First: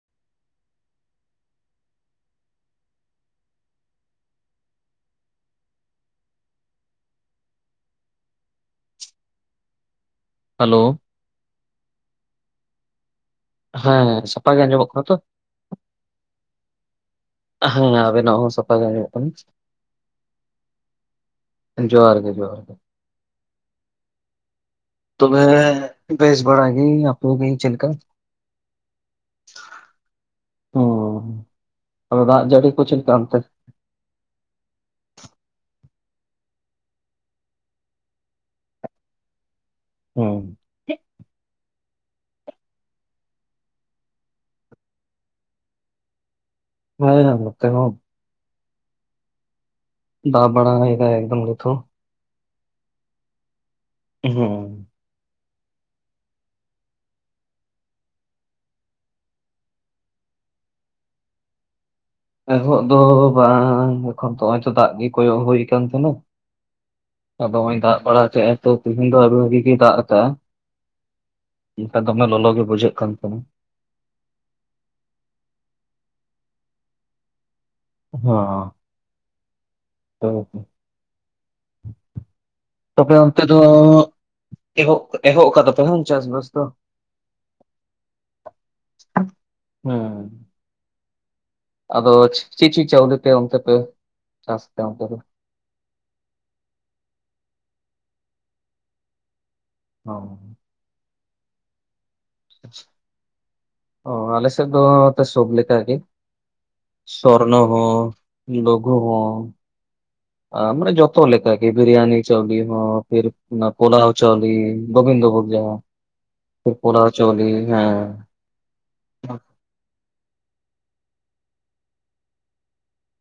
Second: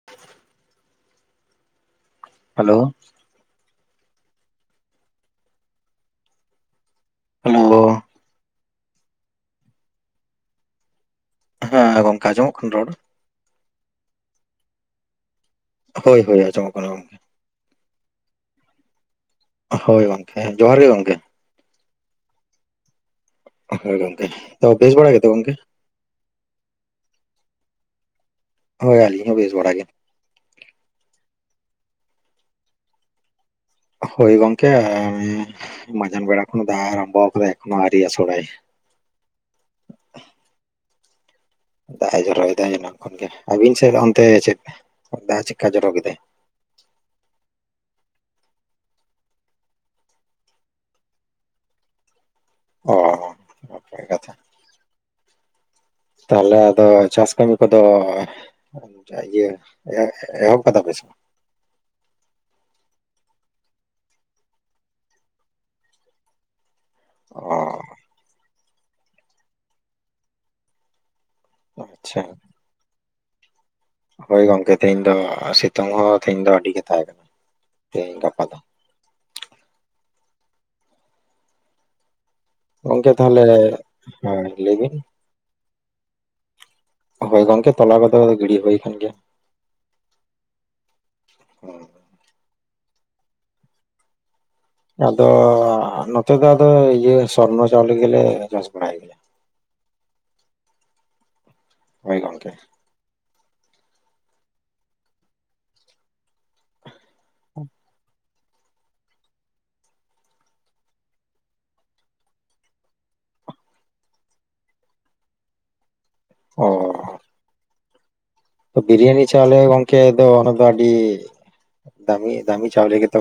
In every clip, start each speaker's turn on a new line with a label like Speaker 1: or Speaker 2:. Speaker 1: [inaudible] Hello [unintelligible]
Speaker 2: hello
Speaker 1: ᱦᱮᱸ ᱜᱚᱝᱠᱮ ᱟᱸᱡᱚᱢᱚᱜ ᱠᱟᱱᱟ ᱨᱚᱲ᱾
Speaker 2: ᱦᱮᱸ ᱥᱟᱯᱷᱟ ᱜᱮ ᱟᱸᱡᱚᱢᱚᱜ ᱠᱟᱱᱟ ᱛᱚ᱾
Speaker 1: ᱦᱳᱭ ᱦᱳᱭ ᱟᱸᱡᱚᱢᱚᱜ ᱠᱟᱱᱟ ᱜᱚᱝᱠᱮ᱾
Speaker 2: ᱦᱮᱸ ᱟᱵᱤᱱᱟᱜ ᱦᱚ ᱥᱟᱯᱷᱟ ᱜᱮ ᱟᱸᱡᱚᱢᱚᱜ ᱠᱟᱱᱟ᱾
Speaker 1: ᱦᱳᱭ ᱜᱚᱢᱠᱮ, ᱡᱚᱦᱟᱨ ᱜᱮ ᱜᱚᱢᱠᱮ᱾
Speaker 2: ᱡᱚᱦᱟᱨ ᱜᱮ ᱡᱚᱦᱟᱨ ᱜᱮ᱾
Speaker 1: ᱦᱳᱭ ᱜᱚᱝᱠᱮ ᱚ ᱵᱮᱥ ᱵᱟᱲᱟ ᱜᱮ᱾
Speaker 2: ᱛᱚᱵᱮ ᱵᱮᱥ ᱵᱟᱲᱟ ᱜᱮᱭᱟ. ᱧ, ᱟᱯᱮ ᱠᱚᱜᱤ ᱪᱮᱫ ᱞᱮᱠᱟ?
Speaker 1: ᱦᱳᱭ ᱟᱹᱞᱤᱧ ᱦᱚᱸ ᱵᱮᱥ ᱵᱟᱲᱟ ᱜᱮ᱾
Speaker 2: ᱦᱚ, ᱫᱟᱜ ᱡᱟᱹᱲᱤ ᱠᱚ ᱪᱮᱫᱠᱟ ᱚᱱᱛᱮ᱾
Speaker 1: ᱦᱳᱭ ᱜᱚᱝᱠᱮ ᱢᱟᱡᱟᱱ ᱵᱮᱲᱟ ᱠᱷᱚᱱ ᱫᱟᱜ ᱮ ᱟᱨᱟᱢᱵᱚ ᱟᱠᱟᱫᱟᱭ ᱮᱠᱷᱚᱱᱚ ᱟᱣᱨᱤᱭ ᱟᱥᱳᱲᱟᱭ᱾
Speaker 2: ᱦᱚᱸ
Speaker 1: ᱫᱟᱜ ᱮ ᱡᱚᱨᱚᱮᱫᱟ ᱱᱤᱛᱚᱜ ᱠᱷᱚᱱᱜᱮ, ᱟᱵᱤᱱ ᱥᱮᱫ ᱜᱚᱝᱠᱮ ᱪᱮᱫ ᱫᱟᱜ ᱪᱮᱛᱠᱟ ᱡᱚᱨᱚ ᱠᱮᱫᱟ?
Speaker 2: ᱦᱚᱭ ᱱᱚᱛᱮ ᱦᱚᱸᱵ ᱫᱟ ᱵᱟᱲᱟ ᱮᱫᱟᱭ ᱮᱠᱫᱚᱢ ᱱᱤᱛ ᱦᱚᱸ᱾
Speaker 1: ᱦᱚ ᱦᱚ ᱱᱮᱛᱷᱟᱨ ᱠᱟᱛᱷᱟ
Speaker 2: ᱦᱩᱸ
Speaker 1: ᱛᱟᱦᱟᱞᱮ ᱟᱫᱚ ᱪᱟᱥ ᱠᱟᱹᱢᱤ ᱠᱚᱫᱚ ᱤᱭᱟ. ᱮ ᱮᱦᱚᱵ ᱠᱟᱫᱟ ᱯᱮ ᱥᱮ
Speaker 2: ᱮᱦᱚᱜ ᱫᱚ ᱵᱟᱝ ᱮᱠᱷᱚᱱ ᱛᱚ ᱫᱟᱜ ᱜᱤ ᱠᱚᱭᱚᱜ ᱦᱩᱭ ᱟᱠᱟᱱ ᱛᱟᱦᱮᱱᱟ᱾
Speaker 1: ᱚ
Speaker 2: ᱟᱫᱚ ᱦᱚᱭ ᱫᱟᱜ ᱵᱟᱲᱟ ᱠᱮᱭᱟ ᱛᱚ ᱛᱤᱦᱤᱧ ᱫᱚ ᱟᱫᱚ ᱟᱹᱰᱤ ᱵᱷᱟᱜᱤ ᱜᱤ ᱫᱟᱜ ᱮᱫᱟ᱾ ᱱᱚᱛᱮ
Speaker 1: ᱟᱪᱪᱷᱟ
Speaker 2: ᱫᱚᱢᱮ ᱞᱚᱞᱚ ᱜᱮ ᱵᱩᱡᱷᱟᱹᱜ ᱠᱟᱱ ᱛᱟᱢᱟ᱾
Speaker 1: ᱦᱳᱭ ᱜᱚᱝᱠᱮ ᱛᱮᱦᱮᱧ ᱫᱚ ᱥᱮᱛᱳᱝ ᱦᱚᱸ ᱛᱮᱦᱮᱧ ᱫᱚ ᱟᱰᱤ ᱜᱮ ᱛᱟᱦᱮᱸ ᱠᱟᱱᱟ᱾ ᱛᱮᱦᱮᱧ ᱜᱟᱯᱟ ᱫᱚ
Speaker 2: ᱦᱚᱸ [unintelligible]
Speaker 1: ᱜᱚᱝᱠᱮ
Speaker 2: ᱛᱚᱵᱮ
Speaker 1: ᱛᱟᱦᱚᱞᱮ
Speaker 2: ᱚᱱᱛᱮ ᱫᱚ
Speaker 1: ᱦᱳᱭ ᱞᱟᱹᱭᱵᱤᱱ
Speaker 2: ᱮᱦᱚᱵ ᱮᱦᱚᱵ ᱟᱠᱟᱫᱟᱯᱮ ᱦᱮᱵᱟᱝ ᱪᱟᱥᱵᱟᱥ ᱫᱚ᱾
Speaker 1: ᱦᱳᱭ ᱜᱚᱝᱠᱮ ᱛᱚᱞᱟ ᱠᱚᱫᱚ ᱜᱤᱲᱤ ᱦᱳᱭ ᱠᱟᱱ ᱜᱮᱭᱟ᱾
Speaker 2: ᱦᱩᱸ᱾ ᱟᱫᱚ ᱪᱤᱱ ᱪᱤᱱ ᱪᱟᱣᱞᱮ ᱚᱱᱛᱮ ᱯᱮ ᱪᱟᱥ? ᱛᱮ ᱚᱱᱛᱮ ᱫᱚ?
Speaker 1: ᱟᱫᱚ ᱱᱚᱛᱮ ᱫᱚ ᱟᱫᱚ ᱤᱭᱟᱹ ᱥᱚᱨᱱᱚ ᱪᱟᱣᱞᱮ ᱜᱮᱞᱮ ᱪᱟᱥ ᱵᱟᱲᱟᱭ ᱜᱮᱭᱟ।
Speaker 2: ᱚᱸ
Speaker 1: ᱦᱳᱭ ᱜᱚᱝᱠᱮ᱾
Speaker 2: ᱟᱪᱪᱷᱟ, ᱚ ᱟᱞᱮ ᱥᱮᱫ ᱫᱚ ᱥᱚᱵᱽ ᱞᱮᱠᱟ ᱜᱮ᱾ ᱥᱚᱨᱱᱚ ᱦᱚᱸ ᱞᱳᱜᱳ ᱦᱚᱸ᱾ ᱟ ᱢᱟᱱᱮ ᱡᱚᱛᱚ ᱞᱮᱠᱟ ᱜᱤ ᱵᱤᱨᱤᱭᱟᱱᱤ ᱪᱚᱣᱞᱤ ᱦᱚᱸ ᱯᱷᱤᱨ ᱚᱱᱟ ᱯᱳᱞᱟᱣ ᱪᱚᱣᱞᱤ᱾ ᱜᱚᱵᱤᱱᱫᱚ ᱵᱷᱳᱜ
Speaker 1: ᱚ
Speaker 2: ᱡᱟᱦᱟᱸ ᱯᱳᱞᱟᱣ ᱪᱚᱣᱞᱤ, ᱦᱮᱸ᱾
Speaker 1: ᱵᱤᱨᱤᱭᱟᱱᱤ ᱪᱟᱣᱞᱮ ᱜᱚᱝᱠᱮ ᱫᱚ ᱚᱱᱟ ᱫᱚ ᱟᱰᱤ ᱫᱟᱢᱤ ᱫᱟᱢᱤ ᱪᱟᱣᱞᱮ ᱜᱮᱛᱚ᱾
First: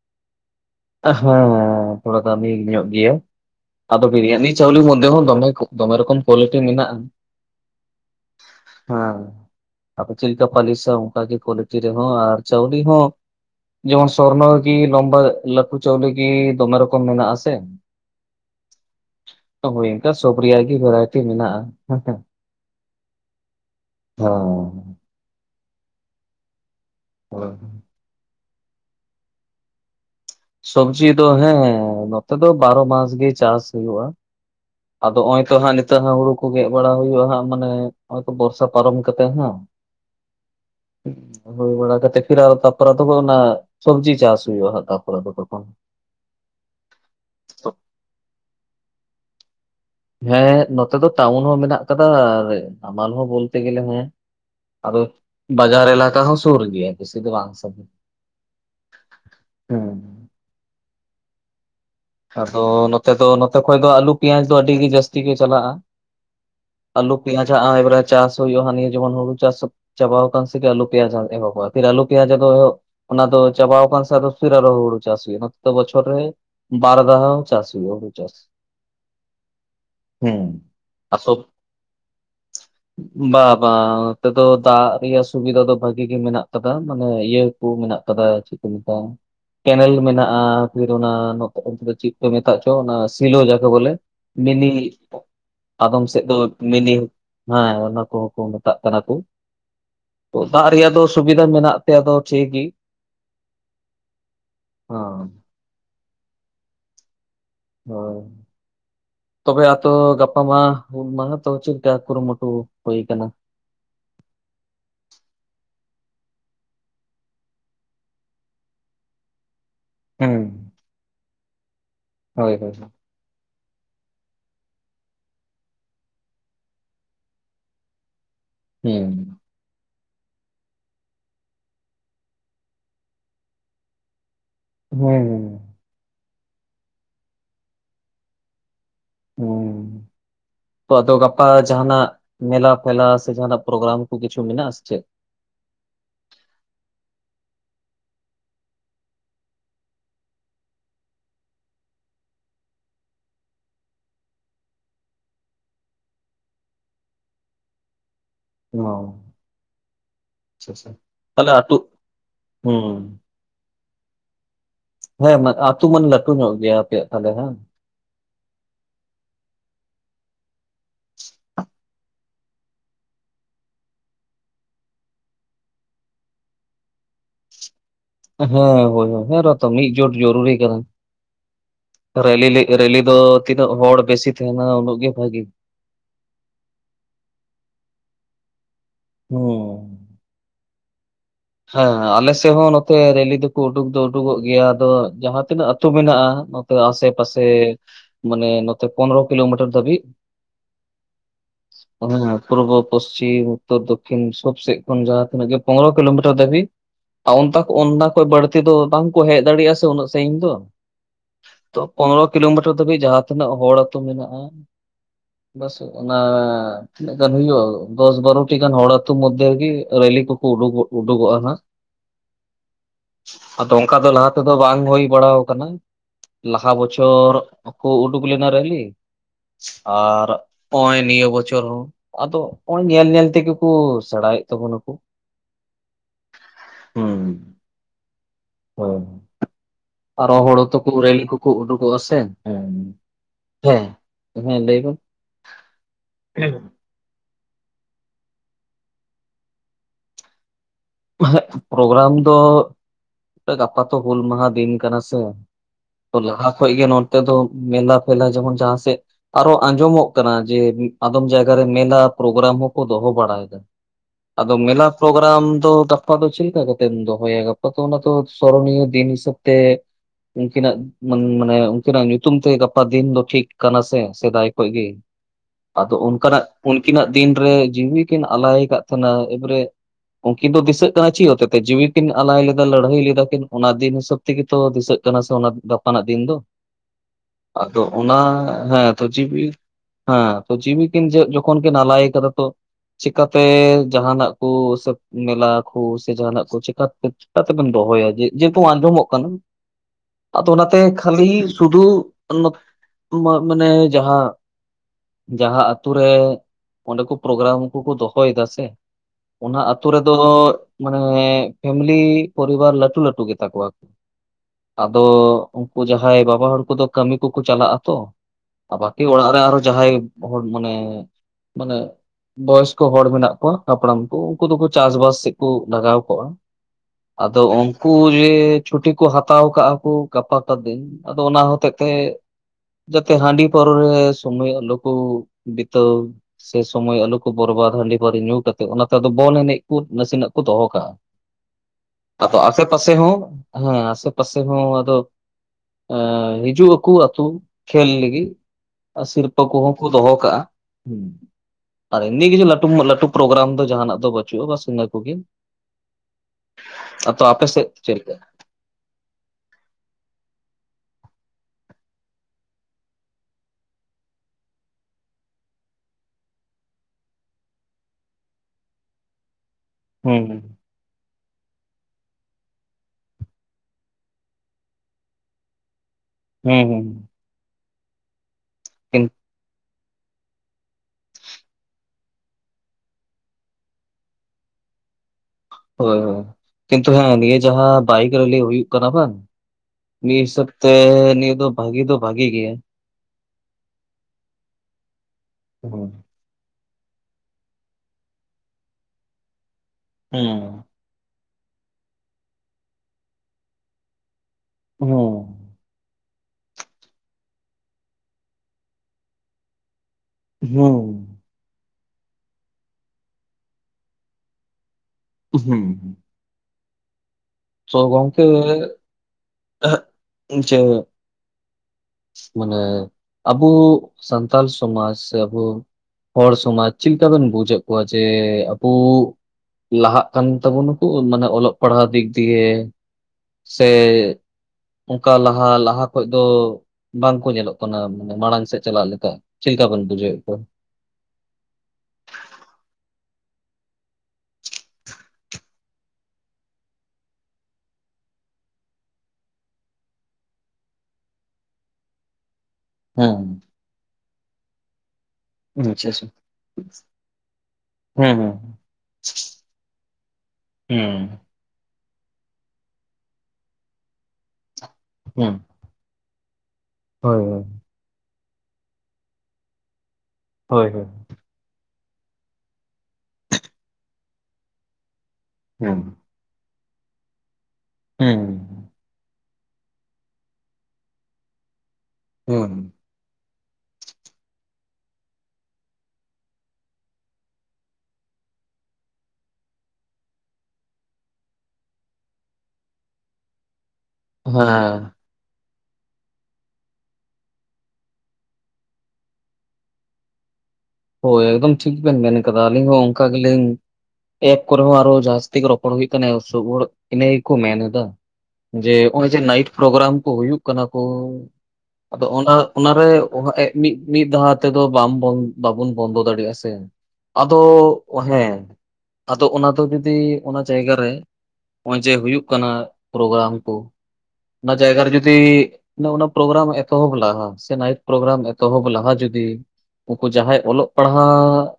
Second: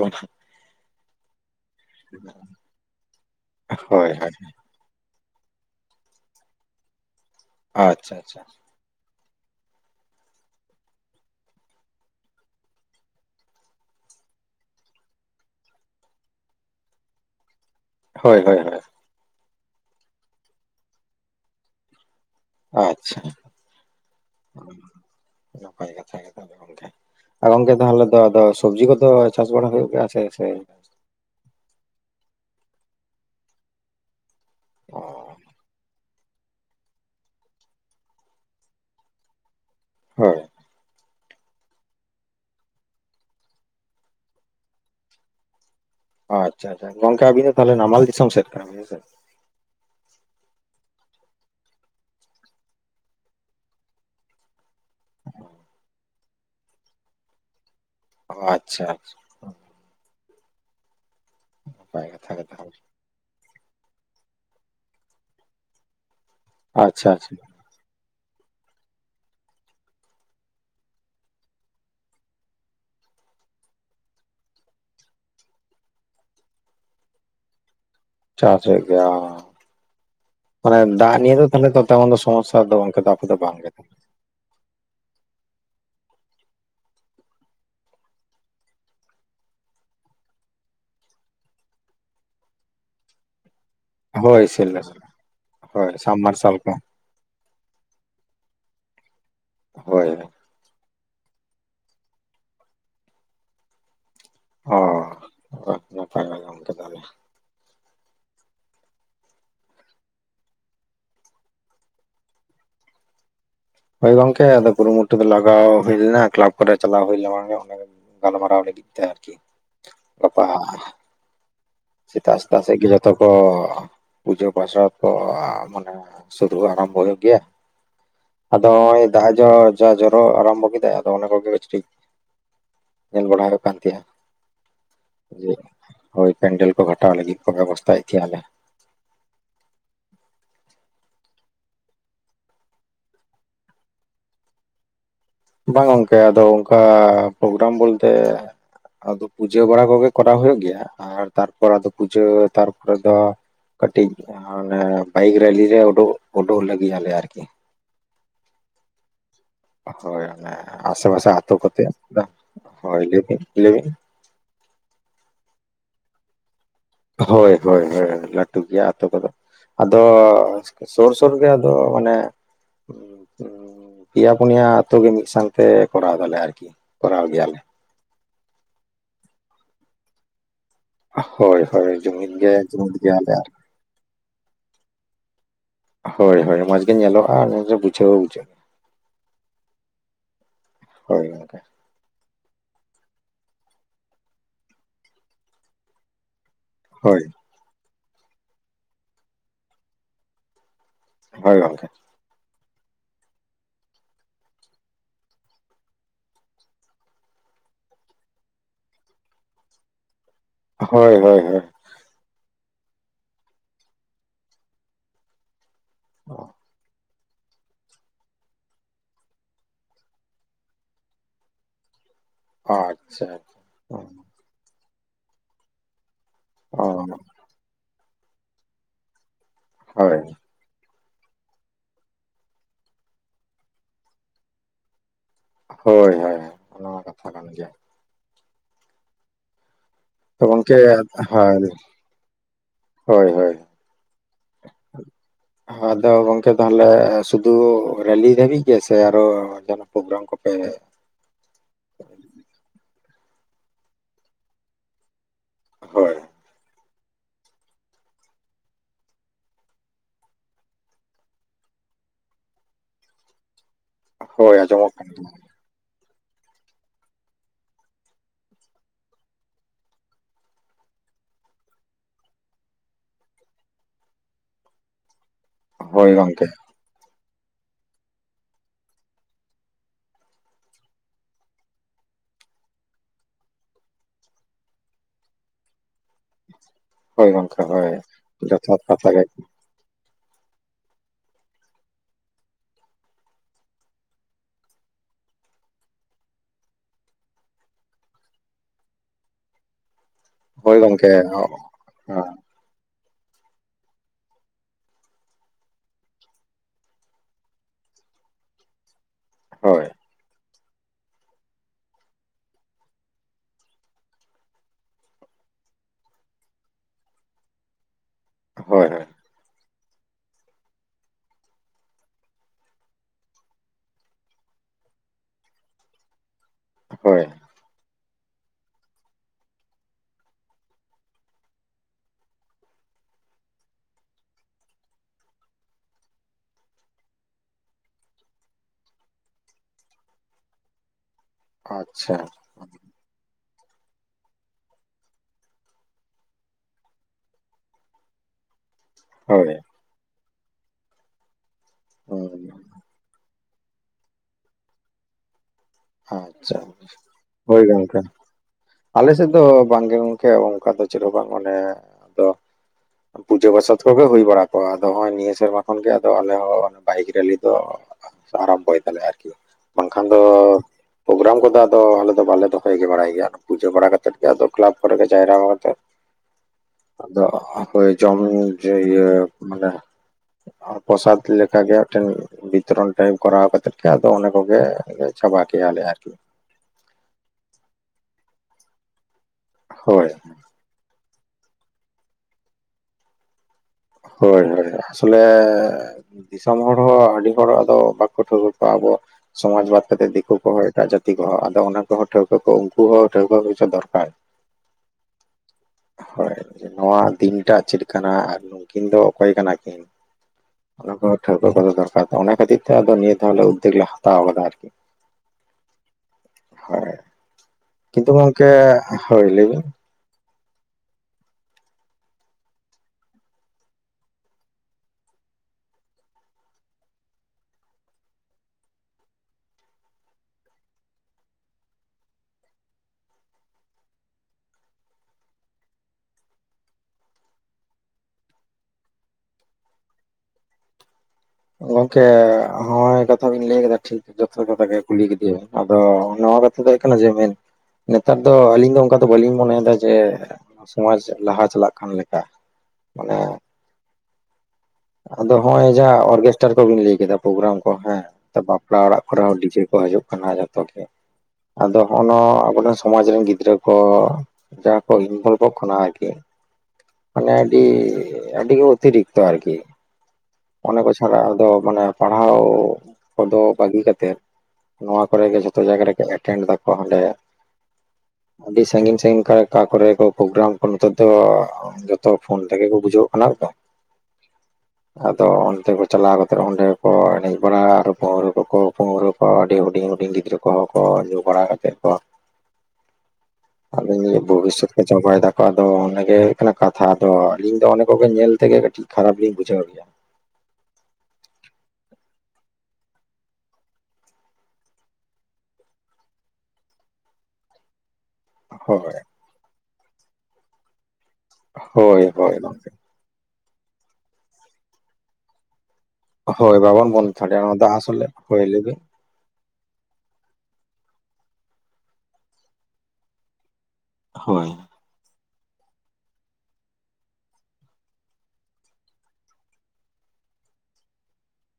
Speaker 2: ᱟᱜᱦᱚᱸ ᱛᱷᱚᱲᱟ ᱫᱟᱢᱤ ᱧᱚᱜ ᱜᱮᱭᱟ ᱟᱫᱚ
Speaker 1: ᱦᱳᱭ ᱦᱳᱭ
Speaker 2: ᱵᱤᱨᱭᱟᱱᱤ ᱪᱟᱣᱞᱮ ᱢᱚᱫᱽᱫᱷᱮ ᱦᱚᱸ ᱫᱚᱢᱮ ᱫᱚᱢᱮ ᱨᱚᱠᱚᱢ ᱠᱚᱣᱟᱞᱤᱴᱤ ᱢᱮᱱᱟᱜᱼᱟ᱾
Speaker 1: ᱟᱪᱪᱷᱟ ᱟᱪᱪᱷᱟ᱾
Speaker 2: ᱦᱮᱸ ᱟᱫᱚ ᱪᱮᱫ ᱞᱮᱠᱟ ᱯᱟᱹᱞᱤᱥᱟ ᱚᱱᱠᱟ ᱜᱮ ᱠᱚᱣᱟᱞᱤᱴᱤ ᱨᱮ ᱦᱚᱸ ᱟᱨ ᱪᱟᱹᱣᱞᱤ ᱦᱚᱸ᱾ ᱡᱮᱢᱚᱱ ᱥᱚᱨᱱᱚ ᱠᱤ ᱞᱚᱢᱵᱟ ᱞᱟᱹᱴᱩ ᱪᱟᱣᱞᱮ ᱜᱤ ᱫᱚᱢᱮ ᱨᱚᱠᱚᱢ ᱢᱮᱱᱟᱜᱼᱟ ᱥᱮ᱾
Speaker 1: ᱦᱳᱭ ᱦᱳᱭ ᱦᱳᱭ᱾
Speaker 2: ᱦᱳᱭ ᱤᱱᱠᱟᱹ ᱥᱚᱵᱽ ᱨᱮᱭᱟᱜ ᱜᱮ ᱵᱷᱮᱨᱟᱭᱴᱤ ᱢᱮᱱᱟᱜᱼᱟ, ᱦᱮ ᱥᱮ᱾
Speaker 1: ᱟᱪᱪᱷᱟ, ᱱᱟᱯᱟᱭ ᱠᱟᱛᱷᱟ ᱜᱮ ᱛᱟᱦᱚᱞᱮ ᱜᱚᱝᱠᱮ᱾
Speaker 2: ᱦᱳᱭ
Speaker 1: ᱟᱨ ᱜᱚᱝᱠᱮ ᱛᱟᱦᱚᱞᱮ ᱫᱚ ᱟᱫᱚ ᱥᱚᱵᱽᱡᱤ ᱠᱚ ᱫᱚ ᱪᱟᱥ ᱵᱟᱲᱟ ᱦᱩᱭᱩᱜ ᱜᱮᱭᱟ ᱥᱮ ᱮᱭᱥᱮᱭ?
Speaker 2: ᱥᱚᱵᱽᱡᱤ ᱫᱚ ᱦᱮᱸ ᱱᱚᱛᱮ ᱫᱚ ᱵᱟᱨᱚ ᱢᱟᱥ ᱜᱮ ᱪᱟᱥ ᱦᱩᱭᱩᱜᱼᱟ।
Speaker 1: ᱚ
Speaker 2: ᱟᱫᱚ ᱦᱚᱜᱼᱚᱭ ᱛᱚ ᱦᱟᱸᱜ ᱱᱤᱛᱚᱜ ᱦᱟᱸᱜ ᱦᱩᱲᱩ ᱠᱚ ᱜᱮᱫ ᱵᱟᱲᱟ ᱦᱩᱭᱩᱜᱼᱟ ᱦᱟᱸᱜ ᱢᱟᱱᱮ ᱦᱚᱜ-ᱚᱭ ᱛᱚ ᱵᱚᱨᱥᱟ ᱯᱟᱨᱚᱢ ᱠᱟᱛᱮᱜ ᱦᱟᱸᱜ᱾
Speaker 1: ᱦᱩᱸ᱾
Speaker 2: ᱦᱩᱭ ᱵᱟᱲᱟ ᱠᱟᱛᱮ ᱯᱷᱤᱨ ᱟᱨᱦᱚᱸ ᱛᱟᱨᱯᱚᱨᱮ ᱛᱚ ᱚᱱᱟ ᱥᱚᱵᱽᱡᱤ ᱪᱟᱥ ᱦᱩᱭᱩᱜᱼᱟ, ᱦᱟᱸᱜ ᱛᱟᱯ ᱯᱚᱨᱮ ᱫᱚ ᱛᱚᱠᱷᱚᱱ ᱾
Speaker 1: ᱟᱪᱪᱷᱟ ᱟᱪᱪᱷᱟ, ᱜᱚᱝᱠᱮ ᱟᱹᱵᱤᱱ ᱫᱚ ᱛᱟᱦᱚᱞᱮ ᱱᱟᱢᱟᱞ ᱫᱤᱥᱚᱢ ᱥᱮᱫ ᱠᱟᱱᱟ ᱵᱤᱱ ᱦᱮᱸ ᱥᱮ?
Speaker 2: ᱦᱮᱸ ᱱᱚᱛᱮ ᱫᱚ ᱴᱟᱣᱩᱱ ᱦᱚᱸ ᱢᱮᱱᱟᱜ ᱠᱟᱫᱟ ᱟᱨ ᱱᱟᱢᱟᱞ ᱦᱚᱸ ᱵᱚᱞᱛᱮ ᱜᱮ ᱞᱮ ᱦᱮᱸ᱾ ᱟᱫᱚ ᱵᱟᱡᱟᱨ ᱮᱞᱟᱠᱟ ᱦᱚᱸ ᱥᱩᱨ ᱜᱮᱭᱟ ᱵᱮᱥᱤ ᱫᱚ ᱵᱟᱝ ᱥᱟᱺᱜᱤᱧ ᱾
Speaker 1: ᱚ ᱟᱪᱪᱷᱟ ᱟᱪᱪᱷᱟ᱾
Speaker 2: ᱦᱩᱸ᱾
Speaker 1: ᱱᱟᱯᱟᱭ ᱠᱟᱛᱷᱟ ᱜᱮ
Speaker 2: ᱟᱫᱚ
Speaker 1: ᱛᱟᱦᱚᱞᱮ
Speaker 2: ᱱᱚᱛᱮ ᱫᱚ ᱱᱚᱛᱮ ᱠᱷᱚᱡ ᱫᱚ ᱟᱹᱞᱩ ᱯᱮᱸᱭᱟᱡᱽ ᱫᱚ ᱟᱹᱰᱤ ᱜᱮ ᱡᱟᱹᱥᱛᱤ ᱜᱮ ᱪᱟᱞᱟᱜᱼᱟ᱾
Speaker 1: ᱟᱪᱪᱷᱟ
Speaker 2: ᱟᱞᱩ
Speaker 1: ᱟᱪᱪᱷᱟ
Speaker 2: ᱯᱮᱸᱭᱟᱡᱽ [unintelligible] ᱪᱟᱥ ᱦᱩᱭᱩᱜᱼᱟ ᱦᱟᱸᱜ ᱱᱤᱭᱟᱹ ᱡᱮᱢᱚᱱ ᱦᱩᱲᱩ ᱪᱟᱥ ᱪᱟᱵᱟᱣ ᱟᱠᱟᱱ ᱥᱮ ᱟᱹᱞᱩ ᱯᱮᱸᱭᱟᱡᱽ ᱦᱚᱸ ᱮᱦᱚᱵᱚᱜ-ᱟ, ᱯᱷᱤᱨ ᱟᱹᱞᱩ ᱯᱮᱸᱭᱟᱡ ᱟᱫᱚ ᱚᱱᱟ ᱫᱚ ᱪᱟᱵᱟᱣ ᱟᱠᱟᱱ ᱥᱮ ᱟᱨᱦᱚᱸ ᱯᱷᱤᱨ ᱟᱨᱦᱚ ᱦᱩᱲᱩ ᱪᱟᱥ ᱦᱩᱭᱩᱜ-ᱟ, ᱱᱚᱛᱮ ᱫᱚ ᱵᱚᱪᱷᱚᱨ ᱨᱮ ᱵᱟᱨ ᱫᱟᱦᱟᱣ ᱪᱟᱥ ᱦᱩᱭᱩᱜᱼᱟ ᱦᱩᱲᱩ᱾
Speaker 1: ᱪᱟᱥ ᱦᱩᱭᱩᱜ ᱜᱮᱭᱟ ᱚᱻ᱾
Speaker 2: ᱦᱮᱸ
Speaker 1: ᱢᱟᱱᱮ ᱫᱟᱜ
Speaker 2: ᱟᱨ ᱥᱚᱵ
Speaker 1: ᱱᱤᱭᱟᱹ ᱫᱚ ᱛᱟᱞᱦᱮ ᱛᱚ ᱛᱮᱢᱚᱱ ᱫᱚ ᱥᱚᱢᱚᱥᱟ ᱫᱚ ᱜᱚᱝᱠᱮ ᱫᱚ ᱟᱯᱮ ᱫᱚ ᱵᱟᱝ ᱜᱮᱛᱚ᱾
Speaker 2: ᱱᱚᱛᱮ ᱫᱚ ᱫᱟᱜ ᱨᱮᱭᱟᱜ ᱥᱩᱵᱤᱫᱷᱟ ᱫᱚ ᱵᱷᱟᱹᱜᱤ ᱜᱮ ᱢᱮᱱᱟᱜ ᱠᱟᱫᱟ ᱢᱟᱱᱮ ᱤᱭᱟᱹ ᱠᱩ ᱢᱮᱱᱟᱜ ᱠᱟᱫᱟ ᱪᱮᱫ ᱠᱩ ᱢᱮᱛᱟᱜᱼᱟ᱾ ᱠᱮᱱᱮᱞ ᱢᱮᱱᱟᱜᱼᱟ ᱯᱷᱤᱨ ᱚᱱᱟ ᱱᱚᱛᱮ ᱚᱱᱛᱮ ᱫᱚ ᱪᱮᱫ ᱠᱚ ᱢᱮᱛᱟᱜ ᱪᱚ ᱚᱱᱟ ᱥᱤᱞᱳ ᱡᱟᱠᱮ ᱵᱚᱞᱮ᱾
Speaker 1: ᱦᱳᱭ
Speaker 2: ᱢᱤᱱᱤ
Speaker 1: ᱥᱮᱞᱚ
Speaker 2: [unintelligible]
Speaker 1: ᱦᱳᱭ
Speaker 2: ᱟᱫᱚᱢ
Speaker 1: ᱥᱟᱵ
Speaker 2: ᱥᱮᱫ ᱫᱚ
Speaker 1: ᱢᱟᱨᱥᱟᱞ ᱠᱚ
Speaker 2: ᱢᱤᱱᱤ ᱦᱮᱸ ᱚᱱᱟ ᱠᱚ ᱦᱚᱸ ᱠᱚ ᱢᱮᱛᱟᱜ ᱠᱟᱱᱟ ᱠᱚ᱾
Speaker 1: ᱦᱚᱭ ᱦᱚᱭ
Speaker 2: ᱛᱚ ᱫᱟᱜ ᱨᱮᱭᱟᱜ ᱫᱚ ᱥᱩᱵᱤᱫᱷᱟ ᱢᱮᱱᱟᱜ ᱛᱮ ᱟᱫᱚ ᱴᱷᱤᱠ ᱜᱮ
Speaker 1: ᱚ
Speaker 2: ᱦᱚᱸ
Speaker 1: [unintelligible] ᱱᱟᱯᱟᱭ ᱞᱟᱜᱟᱫ ᱜᱚᱢᱠᱮ ᱛᱟᱦᱚᱞᱮ
Speaker 2: ᱦᱚᱭ ᱛᱚᱵᱮ ᱟᱛᱳ ᱜᱟᱯᱟ ᱢᱟ ᱦᱩᱞ ᱢᱟᱦᱟ ᱛᱚ ᱪᱮᱫ ᱞᱮᱠᱟ ᱠᱩᱨᱩᱼᱢᱩᱴᱩ ᱦᱩᱭ ᱟᱠᱟᱱᱟ?
Speaker 1: ᱦᱚᱭ ᱜᱚᱝᱠᱮ ᱟᱫᱚ ᱠᱩᱨᱩ-ᱢᱩᱴᱩ ᱫᱚ ᱞᱟᱜᱟᱣ ᱦᱩᱭ ᱞᱮᱱᱟ ᱠᱞᱟᱵᱽ ᱠᱚ ᱨᱮ ᱪᱟᱞᱟᱣ ᱦᱩᱭ ᱞᱮᱱᱟ ᱵᱟᱝ ᱜᱮ ᱚᱸᱰᱮ ᱠᱟᱹᱴᱤᱡ᱾ ᱜᱟᱞᱢᱟᱨᱟᱣ ᱞᱟᱹᱜᱤᱫ ᱛᱮ ᱟᱨᱠᱤ
Speaker 2: ᱦᱩᱸ
Speaker 1: ᱜᱟᱯᱟᱼᱼ ᱥᱮᱛᱟᱜ
Speaker 2: ᱦᱳᱭ
Speaker 1: ᱥᱮᱛᱟᱜ
Speaker 2: ᱦᱳᱭ
Speaker 1: ᱥᱮᱫ ᱜᱮ ᱡᱚᱛᱚ ᱠᱚ ᱯᱩᱡᱟᱹ ᱯᱟᱥᱟᱣ ᱠᱚ ᱢᱟᱱᱮᱼᱼ ᱥᱩᱫᱩ ᱟᱨᱟᱢᱵᱚ ᱜᱮᱭᱟ ᱟᱫᱚ ᱱᱚᱜᱼᱚᱭ ᱫᱟᱜᱼᱼ
Speaker 2: ᱦᱩᱸ
Speaker 1: ᱡᱟ ᱡᱚᱨᱚ ᱟᱨᱟᱢ ᱵᱚᱜ ᱠᱮᱫᱟᱭ ᱟᱫᱚ ᱚᱱᱟ ᱠᱚ ᱜᱮ ᱴᱷᱤᱠᱼᱼ ᱧᱮᱞ ᱵᱟᱲᱟ ᱦᱩᱭᱩᱜ ᱠᱟᱱ ᱛᱮᱭᱟ᱾
Speaker 2: ᱦᱮᱸᱻ
Speaker 1: ᱦᱳᱭ ᱯᱮᱱᱰᱮᱞ ᱠᱚ ᱜᱴᱟᱟᱣ ᱞᱟᱹᱜᱤᱫ ᱠᱚ ᱵᱮᱵᱚᱥ ᱛᱟᱭᱮᱫ ᱜᱮᱭᱟᱞᱮ᱾
Speaker 2: ᱦᱩᱸ
Speaker 1: [inaudible]
Speaker 2: ᱛᱚ ᱟᱫᱚ ᱜᱟᱯᱟ ᱡᱟᱦᱟᱸᱱᱟᱜ ᱢᱮᱞᱟ ᱯᱷᱮᱞᱟ ᱥᱮ ᱡᱟᱦᱟᱸᱱᱟᱜ ᱯᱨᱳᱜᱨᱟᱢ ᱠᱚ ᱠᱤᱪᱷᱩ ᱢᱮᱱᱟᱜᱼᱟ ᱪᱮᱫ?
Speaker 1: ᱵᱟᱝ ᱜᱚᱝᱠᱮ ᱟᱫᱚ ᱚᱝᱠᱟ ᱯᱨᱳᱜᱨᱟᱢ ᱵᱚᱞᱛᱮᱼᱼ ᱟᱫᱚ ᱯᱩᱡᱟᱹ ᱵᱟᱲᱟ ᱠᱚᱜᱮ ᱠᱚᱨᱟᱣ ᱦᱩᱭᱩᱜ ᱜᱮᱭᱟ ᱟᱨ ᱛᱟᱨᱯᱚᱨ ᱟᱫᱚ ᱯᱩᱡᱟᱹ ᱛᱟᱨᱯᱚᱨᱮ ᱫᱚᱼᱼ ᱠᱟᱹᱴᱤᱡᱮ ᱵᱟᱭᱤᱠ ᱨᱮᱞᱤ ᱨᱮ ᱚᱰᱳᱜ ᱳᱰᱳᱠ ᱞᱟᱹᱜᱤᱫ ᱞᱮ ᱟᱨᱠᱤ,
Speaker 2: ᱚᱻ
Speaker 1: ᱦᱳᱭ ᱦᱳᱭ ᱟᱥᱮ ᱯᱟᱥᱮ
Speaker 2: ᱛᱟᱦᱚᱞᱮ
Speaker 1: ᱟᱛᱳ
Speaker 2: ᱟᱹᱛᱩ
Speaker 1: ᱠᱚᱛᱮ ᱦᱳᱭ
Speaker 2: ᱦᱩᱸ
Speaker 1: ᱞᱟᱹᱭ ᱵᱤᱱ ᱞᱟᱹᱭ ᱵᱤᱱ
Speaker 2: ᱦᱳᱭ ᱢᱟ ᱟᱹᱛᱩ ᱢᱟᱱ ᱞᱟᱹᱴᱩᱧᱚᱜ ᱜᱮᱭᱟᱼᱼ
Speaker 1: ᱦᱳᱭ ᱦᱭ ᱦᱳᱭ ᱞᱟᱼᱼ ᱞᱟᱹᱴᱩ ᱜᱮᱭᱟ ᱟᱹᱛᱩ ᱠᱚᱫᱚ ᱟᱫᱚ ᱥᱳᱨ ᱥᱳᱨ ᱜᱮ ᱟᱫᱚ ᱢᱟᱱᱮᱼᱼ ᱯᱮᱭᱟ ᱯᱳᱱᱭᱟ ᱟᱛᱳ ᱜᱮ ᱢᱤᱫ ᱥᱟᱶᱛᱮ ᱠᱚᱨᱟᱣ ᱫᱟᱞᱮ ᱟᱨᱠᱤ ᱠᱚᱨᱟᱣ ᱜᱮᱭᱟᱞᱮ᱾
Speaker 2: ᱦᱮᱸ ᱦᱳᱭ ᱦᱳᱭ ᱦᱮᱸ ᱨᱚᱛᱚ ᱢᱤᱫ ᱡᱳᱴ ᱡᱚᱨᱩᱨᱤ ᱠᱟᱱᱟ᱾
Speaker 1: ᱡᱩᱢᱤᱫ
Speaker 2: ᱨᱮᱞᱤ
Speaker 1: ᱜᱮ
Speaker 2: ᱞᱮ
Speaker 1: ᱡᱩᱢᱤᱫ
Speaker 2: ᱨᱮᱞᱤ ᱫᱚ
Speaker 1: ᱜᱮᱭᱟᱞᱮ
Speaker 2: ᱛᱤᱱᱟᱹᱜ ᱦᱚᱲ ᱵᱮᱥᱤ ᱛᱟᱦᱮᱱᱟ ᱩᱱᱟᱹᱜ ᱜᱮ ᱵᱷᱟᱹᱜᱤ᱾
Speaker 1: ᱦᱳᱭ ᱦᱳ ᱢᱚᱸᱡᱽ ᱜᱮ ᱧᱮᱞᱚᱜᱼᱟ ᱵᱩᱡᱷᱟᱹᱣ ᱵᱩᱡᱷᱟᱹᱜᱼᱟᱼᱼ
Speaker 2: ᱦᱩ
Speaker 1: ᱦᱳᱭ
Speaker 2: ᱦᱮᱸ ᱟᱞᱮᱥᱮᱫ ᱦᱚᱸ ᱱᱚᱛᱮ ᱨᱮᱞᱤ ᱫᱚᱠᱚ ᱩᱰᱩᱠ ᱫᱚ ᱩᱰᱩᱠᱚᱜ ᱜᱮᱭᱟ ᱟᱫᱚ ᱡᱟᱦᱟᱸ ᱛᱤᱱᱟᱹᱜ ᱟᱹᱛᱩ ᱢᱮᱱᱟᱜᱼᱟᱼᱼ ᱟᱥᱮ
Speaker 1: ᱦᱳᱭ,
Speaker 2: ᱯᱟᱥᱮ ᱢᱟᱱᱮ ᱱᱚᱛᱮ ᱯᱚᱱᱨᱚ ᱠᱤᱞᱳᱢᱤᱴᱟᱨ ᱫᱷᱟᱹᱵᱤᱡᱼᱼ
Speaker 1: ᱦᱳᱭ ᱜᱚᱝᱠᱮ᱾
Speaker 2: ᱦᱮᱸ ᱯᱩᱨᱵᱚ ᱯᱚᱥᱪᱤᱢ ᱩᱛᱛᱚᱨ ᱫᱚᱠᱠᱷᱤᱱ ᱥᱚᱵ ᱥᱮᱫ ᱠᱷᱚᱱ ᱡᱟᱦᱟᱸ ᱛᱤᱱᱟᱹᱜ ᱜᱮ ᱯᱚᱱᱨᱚᱼᱼ ᱠᱤᱞᱳᱢᱤᱴᱟᱨ ᱫᱷᱟᱹᱵᱤᱡ ᱚᱱᱟ ᱠᱷᱚᱡ ᱵᱟᱹᱲᱛᱤ ᱫᱚ ᱵᱟᱝ ᱠᱚ ᱦᱮᱡ ᱫᱟᱲᱮᱭᱟᱜᱼᱟ ᱥᱮ ᱩᱱᱟᱹᱜ ᱥᱟᱹᱜᱤᱧ ᱫᱚ
Speaker 1: ᱦᱳᱭ ᱦᱳᱭ ᱦᱳᱭ
Speaker 2: ᱛᱚ ᱯᱚᱱᱨᱚ ᱠᱤᱞᱳᱢᱤᱴᱟᱨ ᱫᱷᱟᱹᱵᱤᱡ ᱡᱟᱦᱟᱸ ᱛᱤᱱᱟᱹᱜ ᱦᱚᱲ ᱟᱛᱩ ᱢᱮᱱᱟᱜᱼᱟ᱾ ᱵᱟᱥ ᱚᱱᱟᱼᱼ ᱛᱤᱱᱟᱹᱜ ᱜᱟᱱ ᱦᱩᱭᱩᱜᱼᱟ ᱫᱚᱥ ᱵᱟᱨᱳᱚᱴᱤ ᱜᱟᱱ ᱦᱚᱲ ᱟᱛᱩ ᱢᱚᱫᱽᱫᱷᱮ ᱨᱮᱜᱤ ᱨᱮᱞᱤ ᱠᱚᱠᱚ ᱩᱰᱩᱠᱚᱜᱼᱼ ᱩᱰᱩᱠᱚᱜᱼᱟ ᱱᱟᱦᱟᱜ
Speaker 1: ᱟᱪᱪᱷᱟ,
Speaker 2: ᱟᱫᱚ ᱚᱱᱠᱟ
Speaker 1: ᱚ
Speaker 2: ᱫᱚ ᱞᱟᱦᱟᱼᱼ ᱛᱮ ᱫᱚ ᱵᱟᱝ ᱦᱩᱭ ᱵᱟᱲᱟᱣ ᱠᱟᱱᱟ ᱞᱟᱦᱟ ᱵᱚᱪᱷᱚᱨ ᱠᱚ ᱩᱰᱩᱠ ᱞᱮᱱᱟ ᱨᱤᱞᱤ᱾
Speaker 1: ᱦᱳᱭ,
Speaker 2: ᱟᱨᱼᱼ ᱟᱫᱚ ᱱᱚᱜᱭ ᱱᱤᱭᱟᱹ ᱵᱚᱪᱷᱚᱨ ᱦᱚᱸ ᱟᱫᱚ ᱱᱚᱜᱼᱚᱭ ᱧᱮᱞ ᱧᱮᱞ ᱛᱮᱜᱮ ᱠᱚ ᱥᱮᱬᱟᱭᱮᱫ ᱛᱟᱵᱚᱱᱟᱠᱚ᱾
Speaker 1: ᱦᱳᱭ ᱦᱳᱭ ᱚᱱᱟᱦᱚᱸ ᱠᱟᱛᱷᱟ ᱠᱟᱱ ᱜᱮᱭᱟ᱾
Speaker 2: ᱦᱳᱭ ᱦᱳᱭ ᱟᱨᱚ
Speaker 1: ᱛᱚ
Speaker 2: ᱦᱚᱲ ᱦᱚᱸᱛᱚ
Speaker 1: ᱜᱚᱝᱠᱮ
Speaker 2: ᱠᱚ ᱨᱮᱞᱤ ᱠᱚᱠᱚ
Speaker 1: ᱦᱳᱭ,
Speaker 2: ᱩᱰᱩᱠᱚᱜ ᱟᱥᱮ ᱦᱮᱸ᱾
Speaker 1: ᱦᱳᱭ, ᱦᱳᱭ,
Speaker 2: ᱦᱮᱸ, ᱦᱮᱸ ᱞᱟᱹᱭ ᱵᱮᱱ᱾
Speaker 1: ᱟᱫᱚ ᱜᱚᱝᱠᱮ ᱛᱟᱦᱚᱞᱮ ᱥᱩᱫᱩ ᱨᱮᱞᱤ ᱫᱷᱟᱹᱵᱤᱡ ᱜᱮ ᱥᱮ ᱟᱨᱚ ᱡᱟᱦᱟᱱᱟᱜ ᱯᱨᱳᱜᱨᱟᱢ ᱠᱚᱯᱮ
Speaker 2: ᱯᱨᱳᱜᱨᱟᱢ ᱫᱚ ᱜᱟᱯᱟ ᱛᱚ ᱦᱩᱞ ᱢᱟᱦᱟ ᱫᱤᱱ ᱠᱟᱱᱟ ᱥᱮ
Speaker 1: ᱦᱳᱭ,
Speaker 2: ᱞᱟᱦᱟ ᱠᱷᱚᱡ ᱜᱮ ᱱᱚᱛᱮ ᱫᱚ ᱢᱮᱞᱟ ᱯᱷᱮᱞᱟ ᱡᱮᱢᱚᱱ ᱡᱟᱦᱟᱸ ᱥᱮᱫ ᱟᱨᱚ ᱟᱸᱡᱚᱢᱚᱜ ᱠᱟᱱᱟ ᱡᱮ ᱟᱫᱚᱢ ᱡᱟᱭᱜᱟ ᱨᱮ ᱢᱮᱞᱟ ᱯᱨᱳᱜᱨᱟᱢ ᱦᱚᱸᱠᱚ ᱫᱚᱦᱚ ᱵᱟᱲᱟᱭᱮᱫᱟ᱾ ᱟᱫᱚ
Speaker 1: ᱦᱳᱭ
Speaker 2: ᱢᱮᱞᱟ
Speaker 1: ᱟᱸᱡᱚᱢᱚᱜ ᱠᱟᱱ ᱜᱮᱭᱟ,
Speaker 2: ᱯᱨᱳᱜᱨᱟᱢ ᱫᱚ ᱜᱟᱯᱟ ᱫᱚ ᱪᱮᱫ ᱞᱮᱠᱟ ᱠᱟᱛᱮᱢ ᱫᱚᱦᱚᱭᱟ ᱜᱟᱯᱟ ᱛᱚ ᱚᱱᱟ ᱛᱚ ᱥᱚᱨᱚᱨᱚᱱᱤᱭᱚ ᱫᱤᱱ ᱦᱤᱥᱟᱹᱵ ᱛᱮ ᱩᱱᱠᱤᱱᱟᱜ ᱢᱟᱱᱮ ᱩᱱᱠᱤᱱᱟᱜ ᱧᱩᱛᱩᱢ ᱛᱮ ᱜᱟᱯᱟ ᱫᱤᱱ ᱫᱚ ᱴᱷᱤᱠ ᱠᱟᱱᱟ ᱥᱮ ᱥᱮᱫᱟᱭ ᱠᱷᱚᱡ ᱜᱤ᱾ ᱟᱫᱚ
Speaker 1: ᱦᱳᱭ
Speaker 2: ᱚᱱᱠᱟᱱᱟᱜ
Speaker 1: ᱜᱚᱝᱠᱮ,
Speaker 2: [unintelligible] ᱤᱱᱟᱹᱜ ᱫᱤᱱ ᱨᱮ ᱡᱤᱣᱤ ᱠᱤᱱ ᱟᱞᱟᱭ ᱠᱟᱫ ᱛᱟᱦᱮᱸᱱᱟ ᱮᱵᱟᱨᱮ ᱩᱱᱠᱤᱱ ᱫᱚ ᱫᱤᱥ ᱫᱤᱥᱟᱹᱜ ᱠᱟᱱᱟ ᱪᱮᱫ ᱦᱚᱛᱮ ᱛᱮ ᱡᱤᱣᱤ ᱠᱤᱱ ᱟᱞᱟᱭ ᱞᱮᱫᱟ ᱞᱟᱹᱲᱦᱟᱹᱭ ᱞᱮᱫᱟ ᱠᱤᱱ ᱚᱱᱟ ᱫᱤᱱ ᱦᱤᱥᱟᱹᱵ ᱛᱮᱜᱮ ᱛᱚ ᱫᱤᱥᱟᱹᱜ ᱠᱟᱱᱟ ᱥᱮ ᱾ ᱜᱟᱯᱟᱱᱟᱜ ᱫᱤᱱ ᱫᱚ
Speaker 1: ᱦᱳᱭ
Speaker 2: [inaudible]
Speaker 1: ᱜᱚᱝᱠᱮ,
Speaker 2: ᱟᱫᱚ
Speaker 1: ᱦᱳᱭ,
Speaker 2: ᱚᱱᱟ
Speaker 1: ᱡᱚᱛᱷᱟᱛ
Speaker 2: ᱦᱮᱸ ᱛᱚ
Speaker 1: ᱠᱟᱛᱷᱟ
Speaker 2: ᱪᱤ
Speaker 1: ᱜᱮ,
Speaker 2: ᱦᱮᱸ ᱛᱚ ᱡᱤᱣᱤᱠᱤᱱ ᱡᱠᱷᱚᱱ ᱠᱤᱱ ᱟᱞᱟᱭ ᱠᱟᱫᱟ ᱛᱚ ᱪᱮᱠᱟᱛᱮ ᱡᱟᱦᱟᱸᱱᱟᱜ ᱠᱩ ᱥᱮ ᱢᱮᱞᱟ ᱠᱩ ᱥᱮ ᱡᱟᱦᱱᱟᱜ ᱠᱚ ᱪᱠᱟᱛᱮ ᱪᱤᱠᱟᱛᱮᱵᱮᱱ ᱫᱚᱦᱚᱭᱟᱮ ᱡᱮᱦᱮᱛᱩ ᱟᱸᱡᱚᱢᱚᱜ ᱠᱟᱱᱟ᱾ ᱟᱫᱚ
Speaker 1: ᱦᱳᱭ
Speaker 2: ᱚᱱᱟᱛᱮ
Speaker 1: ᱜᱚᱝᱠᱮ,
Speaker 2: ᱠᱷᱟᱹᱞᱤ ᱥᱩᱫᱩ
Speaker 1: ᱦᱳᱭ,
Speaker 2: [inaudible] ᱢᱟ ᱢᱟᱱᱮ ᱡᱟᱦᱟᱸ ᱡᱟᱦᱟᱸ ᱟᱛᱩᱨᱮ ᱚᱸᱰᱮᱠᱩ ᱯᱨᱳᱜᱨᱟᱢ ᱠᱩᱠᱚ ᱫᱚᱦᱚᱭᱮᱫᱟ ᱥᱮ ᱚᱱᱟ
Speaker 1: ᱦᱳᱭ,
Speaker 2: ᱟᱹᱛᱩᱳ ᱨᱮᱫᱚ ᱢᱟᱱᱮ ᱯᱷᱮᱢᱮᱞᱤ ᱯᱚᱨᱤᱵᱟᱨ ᱞᱟᱹᱴᱩ ᱞᱟᱹᱴᱩ ᱜᱮᱛᱟ ᱠᱚᱣᱟ᱾ ᱟᱫᱚ ᱩᱱᱠᱩ ᱡᱟᱦᱟᱸᱭ ᱵᱟᱵᱟ ᱦᱚᱲ ᱠᱚᱫᱚ ᱠᱟᱹᱢᱤ ᱠᱚᱠᱚ ᱪᱟᱞᱟᱜ ᱟᱛᱚ ᱟᱵᱟᱨ
Speaker 1: ᱦᱳᱭ᱾
Speaker 2: ᱵᱟᱠᱤ ᱚᱲᱟᱜ ᱨᱮ ᱟᱨᱚ ᱡᱟᱦᱟᱸᱟᱭ ᱦᱚᱲ ᱢᱟᱱᱮ ᱢᱟᱱᱮ ᱵᱚᱭᱚᱥᱠᱚ ᱦᱚᱲ ᱢᱮᱱᱟᱜ ᱠᱚᱣᱟ ᱦᱟᱯᱲᱟᱢ ᱠᱚ ᱩᱱᱠᱩ ᱫᱚᱠᱚ ᱪᱟᱥ ᱵᱟᱥ ᱪᱮᱫ ᱠᱚ ᱞᱟᱜᱟᱣ ᱠᱚᱜᱼᱟ
Speaker 1: ᱦᱳᱭ,
Speaker 2: ᱟᱫᱚ ᱩᱱᱠᱩ ᱩᱱᱠᱩ ᱡᱮ ᱪᱷᱩᱴᱤ ᱠᱚ ᱦᱟᱛᱟᱣ ᱠᱟᱜᱼᱟ ᱠᱚ ᱜᱟᱯᱟᱴᱟ ᱫᱤᱱ ᱟᱫᱚ ᱚᱱᱟ ᱦᱚᱛᱮᱜ ᱛᱮ ᱡᱟᱛᱮ ᱦᱟᱺᱰᱤ ᱯᱟ. ᱣᱨᱟᱹ ᱨᱮ ᱥᱚᱢᱚᱭ ᱟᱞᱩᱠᱚ ᱵᱤᱛᱟᱹᱣ ᱥᱮ ᱥᱚᱢᱚᱭ ᱟᱞᱚ ᱠᱚ ᱵᱚᱨᱵᱟᱫᱽ ᱦᱟᱺᱰᱤ ᱵᱟᱹᱨᱤ ᱧᱩ ᱠᱟᱛᱮᱫ ᱚᱱᱟᱛᱮ ᱟᱫᱚ ᱵᱚᱱ ᱮᱱᱮᱡ ᱠᱚ ᱱᱟᱥᱮᱱᱟᱜ ᱫᱚᱦᱚ ᱠᱟᱜᱼᱟ [inaudible]
Speaker 1: ᱟᱪᱪᱷᱟ
Speaker 2: ᱟᱫᱚ ᱟᱥᱮ ᱯᱟᱥᱮ ᱦᱚᱸ ᱦᱮᱸ ᱟᱥᱮ ᱯᱟᱥᱮ ᱦᱚᱸ ᱟᱫᱚ ᱮ ᱦᱤᱡᱩᱜ ᱟᱠᱚ ᱟᱛᱳ ᱠᱷᱮᱞ ᱞᱟᱹᱜᱤᱫ᱾ ᱥᱤᱨᱯᱟᱹ
Speaker 1: ᱦᱳᱭ,
Speaker 2: ᱠᱚᱦᱚᱸ ᱠᱚ ᱫᱚᱦᱚ ᱠᱟᱜᱼᱟ, ᱦᱮᱸ ᱟᱨ ᱮᱢᱱᱤ
Speaker 1: ᱦᱩᱸ
Speaker 2: ᱞᱟᱹᱴᱩ ᱞᱟᱹᱴᱩ ᱯᱨᱳᱜᱨᱟᱢ ᱫᱚ ᱡᱟᱦᱱᱟᱜ ᱫᱚ ᱵᱟᱹᱪᱩᱜᱼᱟ ᱵᱟᱥ ᱤᱱᱟ. ᱠᱚᱜᱮ᱾
Speaker 1: ᱟᱪᱪᱷᱟ,
Speaker 2: ᱟᱫᱚ ᱟᱯᱮ
Speaker 1: ᱦᱳᱭ
Speaker 2: ᱥᱮᱫ ᱪᱮᱫ
Speaker 1: ᱜᱚᱝᱠᱮ
Speaker 2: ᱞᱮᱠᱟ
Speaker 1: ᱟᱞᱮᱥᱮᱫ ᱫᱚ ᱵᱟᱝᱜᱮ ᱜᱚᱝᱠᱮ ᱚᱱᱠᱟ ᱫᱚ ᱪᱮᱫ ᱦᱚᱸ ᱵᱟᱝ ᱚᱱᱮ ᱫᱚ ᱯᱩᱡᱟᱹ ᱯᱟᱥᱟᱛ ᱠᱚᱜᱮ ᱦᱩᱭ ᱵᱟᱲᱟ ᱠᱚᱜᱼᱟ ᱟᱫᱚ ᱱᱚᱜᱚᱭ ᱱᱤᱭᱟᱹ ᱥᱮᱨᱢᱟ ᱠᱷᱚᱱᱜᱮ ᱟᱫᱚ ᱟᱞᱮ ᱦᱚᱸ ᱵᱟᱭᱤᱠ ᱨᱮᱞᱤ ᱫᱚ ᱟᱨᱟᱢᱵᱷᱚᱭ ᱫᱟᱞᱮ ᱟᱨᱠᱤ ᱵᱟᱝᱠᱷᱟᱱ ᱫᱚ
Speaker 2: ᱦᱩᱸ
Speaker 1: ᱯᱳᱨᱜᱨᱟᱢ ᱠᱚᱫᱚ ᱟᱫᱚ ᱟᱞᱮᱫᱚ ᱵᱟᱞᱮ ᱫᱚᱦᱚᱭ ᱜᱮ ᱵᱟᱲᱟᱭ ᱜᱮᱭᱟ ᱯᱩᱡᱟᱹ ᱵᱟᱲᱟ ᱠᱟᱛᱮᱫ ᱜᱮ ᱟᱫᱚ ᱠᱞᱟᱵᱽ ᱠᱚᱨᱮ ᱜᱮ ᱡᱟᱭᱨᱟ ᱠᱟᱛᱮᱫ [inaudible]
Speaker 2: ᱦᱩᱸ ᱦᱩᱸ,
Speaker 1: ᱚᱠᱚᱭ ᱡᱚᱢ
Speaker 2: ᱠᱤᱱ
Speaker 1: ᱡᱤᱭᱟᱹ ᱢᱟᱱᱮ [unintelligible] ᱟᱨ ᱯᱨᱚᱥᱟᱫ ᱞᱮᱠᱟᱜᱮ ᱢᱤᱫᱴᱮᱱ ᱵᱤᱛᱚᱨᱚᱱ ᱴᱟᱭᱤᱯ ᱠᱚᱨᱟᱣ ᱠᱟᱛᱮᱫ ᱜᱮ ᱟᱫᱚ ᱚᱱᱟ ᱠᱚᱜᱮ ᱪᱟᱵᱟᱭᱮ
Speaker 2: ᱦᱳᱭ ᱦᱳᱭ ᱠᱤᱱᱛᱩ ᱦᱮᱸ ᱱᱤᱭᱟᱹ ᱡᱟᱦᱟᱸ ᱵᱟᱭᱤᱠ ᱨᱮᱞᱤ ᱦᱩᱭᱩᱜ ᱠᱟᱱᱟ ᱵᱟᱝ?
Speaker 1: ᱦᱳᱭ
Speaker 2: ᱱᱤᱭᱟᱹ ᱦᱤᱥᱟᱹᱵ ᱛᱮ ᱱᱤᱭᱟᱹ ᱫᱚ ᱵᱷᱟᱹᱜᱤ ᱫᱚ ᱵᱷᱟᱹᱜᱤ ᱜᱮᱭᱟ᱾
Speaker 1: ᱦᱳᱭ ᱦᱭ ᱟᱥᱚᱞᱮᱻ
Speaker 2: ᱦᱩᱸ
Speaker 1: ᱫᱤᱥᱚᱢ ᱦᱚᱲ ᱦᱚᱸ ᱟᱹᱰᱤ ᱦᱚᱲ ᱟᱫᱚ ᱵᱟᱠᱚ ᱴᱷᱟᱹᱣᱠᱟᱹ ᱠᱚᱣᱟ ᱟᱵᱚ ᱥᱚᱢᱟᱡ ᱵᱟᱫ ᱠᱟᱛᱮ
Speaker 2: ᱦᱩᱸ
Speaker 1: ᱫᱤᱠᱩ ᱠᱚᱦᱚᱸ ᱮᱴᱟᱜ ᱡᱟᱹᱛᱤ ᱜᱟᱛᱮ ᱠᱚᱦᱚᱸ ᱟᱫᱚ ᱚᱱᱟ ᱠᱚᱦᱚᱸ ᱴᱷᱟᱹᱣᱠᱟᱹ ᱩᱱᱠᱩ ᱦᱚᱸ ᱴᱷᱟᱹᱣᱠᱟᱹ ᱯᱩᱭᱥᱟ ᱫᱚᱨᱠᱟᱨ᱾
Speaker 2: ᱦᱩᱸ᱾
Speaker 1: ᱦᱚᱭ ᱱᱚᱣᱟ ᱫᱤᱱᱴᱟᱜ ᱪᱮᱫ ᱠᱟᱱᱟ ᱟᱨ ᱱᱩᱠᱤᱱ ᱫᱚ ᱚᱠᱚᱭ ᱠᱟᱱᱟ ᱠᱤᱱ᱾
Speaker 2: ᱦᱩᱸ᱾
Speaker 1: ᱴᱷᱟᱹᱣᱠᱟ ᱚᱫᱚ ᱫᱚᱨ ᱠᱟᱨ ᱚᱱᱟ ᱠᱷᱟᱹᱛᱤᱨ ᱛᱮ ᱟᱫ ᱱᱤᱭᱟᱹᱫᱷᱟᱣᱞᱮ ᱩᱫᱽᱫᱮᱜ ᱞᱮ ᱦᱟᱛᱟᱣ ᱟᱠᱟᱫᱟ ᱟᱨᱠᱤ᱾
Speaker 2: ᱩᱦᱩᱸ᱾
Speaker 1: ᱦᱚᱭ᱾ ᱠᱤᱱᱛᱩ ᱜᱚᱢᱠᱮ ᱦᱚᱭ ᱞᱟᱹᱭᱵᱤᱱ᱾
Speaker 2: ᱪᱮ ᱢᱟᱱᱮ ᱟᱵᱚ ᱥᱟᱱᱛᱟᱞ ᱥᱚᱢᱟᱡᱽ ᱥᱮ ᱟᱵᱚ ᱦᱚᱲ ᱥᱚᱢᱟᱡᱽ ᱪᱮᱫᱠᱟᱵᱮᱱ ᱵᱩᱡᱮᱫ ᱠᱚᱣᱟ ᱡᱮ ᱟᱵᱚ ᱞᱟᱦᱟᱜ ᱠᱟᱱ ᱛᱟᱵᱚᱱᱟᱠᱩ ᱢᱟᱱᱮ ᱚᱞᱚᱜ ᱯᱟᱲᱦᱟᱜ ᱫᱤᱠ ᱫᱤᱭᱮ ᱥᱮ ᱚᱱᱠᱟ ᱞᱟᱦᱟ ᱞᱟᱦᱟ ᱠᱷᱚᱡ ᱫᱚ ᱵᱟᱝᱠᱚ ᱧᱮᱞᱚᱜ ᱠᱟᱱᱟ ᱢᱟᱱᱮ ᱢᱟᱲᱟᱝ ᱥᱮᱫ ᱪᱟᱞᱟᱜ ᱞᱮᱠᱟ᱾ ᱪᱮᱫᱠᱟ ᱵᱚᱱ ᱵᱩᱡᱷᱟᱹᱣᱮᱫ ᱠᱚᱣᱟ?
Speaker 1: ᱜᱚᱝᱠᱮ ᱦᱚᱸᱜᱭ ᱠᱟᱛᱷᱟ ᱵᱤᱱ ᱞᱟᱹᱭ ᱠᱮᱫᱟ ᱴᱷᱤᱠ ᱡᱟᱛᱷᱟ ᱠᱟᱛᱷᱟ ᱜᱮ ᱠᱩᱞᱤ ᱠᱮᱫᱮᱭᱟ᱾ ᱟᱫᱚ ᱱᱚᱣᱟ ᱠᱟᱛᱷᱟ ᱫᱚ ᱦᱩᱭᱩᱜ ᱠᱟᱱᱟ ᱡᱮ ᱢᱮᱱ ᱱᱮᱛᱟᱨ ᱫᱚ ᱟᱞᱤᱧ ᱫᱚ ᱚᱱᱠᱟ ᱫᱚ ᱵᱟᱹᱞᱤᱧ ᱢᱚᱱᱮᱭᱮᱫᱟ ᱡᱮ ᱥᱚᱢᱟᱡ ᱥᱮᱫ ᱞᱟᱦᱟ ᱪᱟᱞᱟᱜ ᱠᱟᱱ ᱞᱮᱠᱟ᱾ ᱢᱟᱱᱮ
Speaker 2: ᱦᱩᱸ᱾
Speaker 1: ᱟᱫᱚ ᱦᱚᱸᱜ ᱚᱭ
Speaker 2: ᱟᱪᱪᱷᱟ ᱟᱪᱪᱷᱟ
Speaker 1: ᱚᱨᱜᱮᱥᱴᱟᱨ ᱠᱚᱵᱤᱱ ᱞᱟᱹᱭ ᱠᱮᱫᱟ ᱯᱨᱚᱜᱨᱟᱢ ᱠᱚ ᱦᱮᱸ᱾ ᱵᱟᱯᱞᱟ ᱚᱲᱟᱜ ᱠᱚᱨᱮ ᱦᱚᱸ ᱰᱤᱡᱮ ᱠᱚ ᱦᱤᱡᱩᱜ ᱠᱟᱱᱟ ᱡᱚᱛᱚ ᱜᱮ᱾
Speaker 2: ᱦᱮᱸ
Speaker 1: ᱟᱫᱚ ᱦᱚᱸᱜᱱᱚᱣ ᱟᱵᱚᱨᱮᱱ ᱥᱚᱢᱟᱡ ᱨᱮᱱ ᱜᱤᱫᱽᱨᱟᱹ ᱠᱚ ᱡᱟᱦᱟᱠᱚ ᱤᱱᱵᱷᱚᱜ
Speaker 2: ᱦᱮᱸ
Speaker 1: ᱠᱟᱱᱟ ᱟᱨᱠᱤ,
Speaker 2: ᱦᱳᱭ
Speaker 1: ᱢᱟᱱᱮ
Speaker 2: ᱦᱳᱭ
Speaker 1: ᱟᱹᱰᱤ ᱟᱹᱰᱤᱜ ᱚᱛᱤᱨᱤᱠᱛ ᱟᱨᱠᱤ᱾
Speaker 2: ᱦᱳᱭ
Speaker 1: ᱚᱱᱮ
Speaker 2: ᱦᱳᱭ
Speaker 1: ᱠᱚ ᱪᱷᱟᱲᱟ ᱟᱫᱚ ᱢᱟᱱᱮ ᱯᱟᱲᱦᱟᱣ ᱠᱚᱫᱚ ᱵᱟᱜᱤ ᱠᱟᱛᱮᱫ᱾ ᱱᱚᱣᱟ ᱠᱚᱨᱮᱜᱮ ᱡᱷᱚᱛᱚ
Speaker 2: ᱦᱮᱸ
Speaker 1: ᱡᱟᱭᱜᱟ ᱨᱮᱜᱮ ᱮᱴᱮᱱᱰ ᱫᱟᱠᱚ ᱦᱟᱸᱰᱮ
Speaker 2: ᱦᱩᱸ᱾
Speaker 1: ᱟᱹᱰᱤ ᱥᱟᱺᱜᱤᱧ ᱥᱟᱺᱜᱤᱧ ᱠᱚᱨᱮ ᱠᱟᱠᱚᱨᱮ ᱯᱚᱜᱨᱟᱢ ᱠᱚ ᱱᱤᱛᱚᱜ ᱫᱚ ᱛᱚ ᱯᱷᱚᱱ
Speaker 2: ᱦᱮᱸ
Speaker 1: ᱛᱮᱜᱮ ᱠᱚ ᱵᱩᱡᱷᱟᱹᱣ ᱠᱟᱱᱟ ᱛᱚ᱾ ᱟᱫᱚ ᱚᱱᱛᱮ ᱠᱚ ᱪᱟᱞᱟᱣ ᱠᱟᱛᱮ ᱚᱸᱰᱮ ᱠᱚ ᱮᱱᱮᱡ ᱵᱟᱲᱟᱭᱟ ᱟᱨ ᱯᱟᱹᱨᱣᱟᱹ ᱠᱚᱠᱚ ᱠᱩᱢᱨᱩ ᱠᱚ ᱟᱹᱰᱤ ᱦᱩᱰᱤᱧ ᱦᱩᱰᱤᱧ ᱜᱤᱫᱽᱨᱟᱹ ᱠᱚᱦᱚᱸ ᱠᱚ ᱧᱩ ᱵᱟᱲᱟ ᱠᱟᱛᱮᱫ ᱠᱚ ᱟᱫᱚ ᱵᱷᱚᱵᱤᱥᱚᱛ ᱠᱚ
Speaker 2: ᱦᱮᱸ
Speaker 1: ᱪᱟᱵᱟᱭᱫᱟ᱾ ᱟᱫᱚ ᱚᱱᱮ ᱜᱮ ᱦᱩᱭᱩᱜ ᱠᱟᱱᱟ ᱠᱟᱛᱷᱟ ᱟᱫᱚ ᱟᱹᱞᱤᱧ ᱫᱚ ᱚᱱᱮ ᱠᱚᱜᱮ ᱧᱮᱞ ᱛᱮᱜᱮ ᱠᱟᱹᱴᱤᱡ ᱠᱷᱟᱨᱟᱯ ᱜᱤᱧ ᱵᱩᱡᱷᱟᱹᱣ ᱜᱮᱭᱟ᱾
Speaker 2: ᱦᱚᱭ ᱮᱠᱫᱚᱢ ᱴᱷᱤᱠ ᱵᱮᱱ ᱢᱮᱱ ᱟᱠᱟᱫᱟ ᱟᱹᱞᱤᱧ ᱦᱚᱸ ᱚᱝᱠᱟ ᱜᱮᱞᱤᱧ ᱮᱯ ᱠᱚᱨᱮ ᱦᱚᱸ ᱟᱨᱚ ᱡᱟᱹᱥᱛᱤ ᱜᱮ ᱨᱚᱯᱚᱲ ᱦᱩᱭᱩᱜ ᱠᱟᱱᱟ ᱥᱚᱜᱚᱲ ᱤᱱᱟᱹ ᱜᱮᱠᱩ ᱢᱮᱱ ᱮᱫᱟ ᱡᱮ
Speaker 1: ᱦᱳᱭ
Speaker 2: ᱱᱚᱜᱼᱚᱭ ᱡᱮ ᱱᱟᱭᱤᱴ ᱯᱨᱚᱜᱨᱟᱢ ᱠᱚ ᱦᱩᱭᱩᱜ ᱠᱟᱱᱟ ᱠᱚ
Speaker 1: ᱦᱳᱭ
Speaker 2: ᱟᱫᱚ ᱚᱱᱟ
Speaker 1: ᱦᱳᱭ ᱜᱚᱝᱠᱮ
Speaker 2: ᱚᱱᱟᱨᱮ ᱢᱤᱫ ᱢᱤᱫ ᱫᱷᱟᱣ ᱛᱮᱫᱚ ᱵᱟᱝ ᱵᱚᱱ ᱵᱟᱵᱚᱱ ᱵᱚᱱᱫᱚ ᱫᱟᱲᱮᱭᱟᱜᱼᱟ ᱥᱮ᱾
Speaker 1: ᱦᱳᱭ ᱵᱟᱵᱚᱱ ᱵᱚᱱᱫᱚ
Speaker 2: ᱟᱫᱚ
Speaker 1: ᱫᱟᱲᱮᱭᱟᱜᱼᱟ ᱚᱱᱟ ᱫᱚ ᱟᱥᱚᱞᱮ
Speaker 2: ᱦᱮᱸ
Speaker 1: ᱦᱳᱭ ᱞᱟᱹᱭᱵᱤᱱ
Speaker 2: ᱟᱫᱚ ᱚᱱᱟ ᱫᱚ ᱡᱩᱫᱤ ᱚᱱᱟ ᱡᱟᱭᱜᱟ ᱨᱮ ᱱᱚᱜᱼᱚᱭ ᱡᱮ ᱦᱩᱭᱩᱜ ᱠᱟᱱᱟ ᱯᱨᱚᱜᱨᱟᱢ ᱠᱚ
Speaker 1: ᱦᱳᱭ
Speaker 2: ᱚᱱᱟ ᱡᱟᱭᱜᱟ ᱨᱮ ᱡᱩᱫᱤ ᱚᱱᱟ ᱯᱨᱚᱜᱨᱟᱢ ᱮᱛᱚᱦᱚᱵ ᱞᱟᱦᱟ ᱥᱮ ᱱᱟᱭᱤᱴ ᱯᱨᱚᱜᱨᱟᱢ ᱮᱛᱚᱦᱚᱵ ᱞᱟᱦᱟ ᱡᱩᱫᱤ ᱩᱱᱠᱩ ᱡᱟᱦᱟᱸᱭ ᱚᱞᱚᱜ ᱯᱟᱲᱦᱟᱣ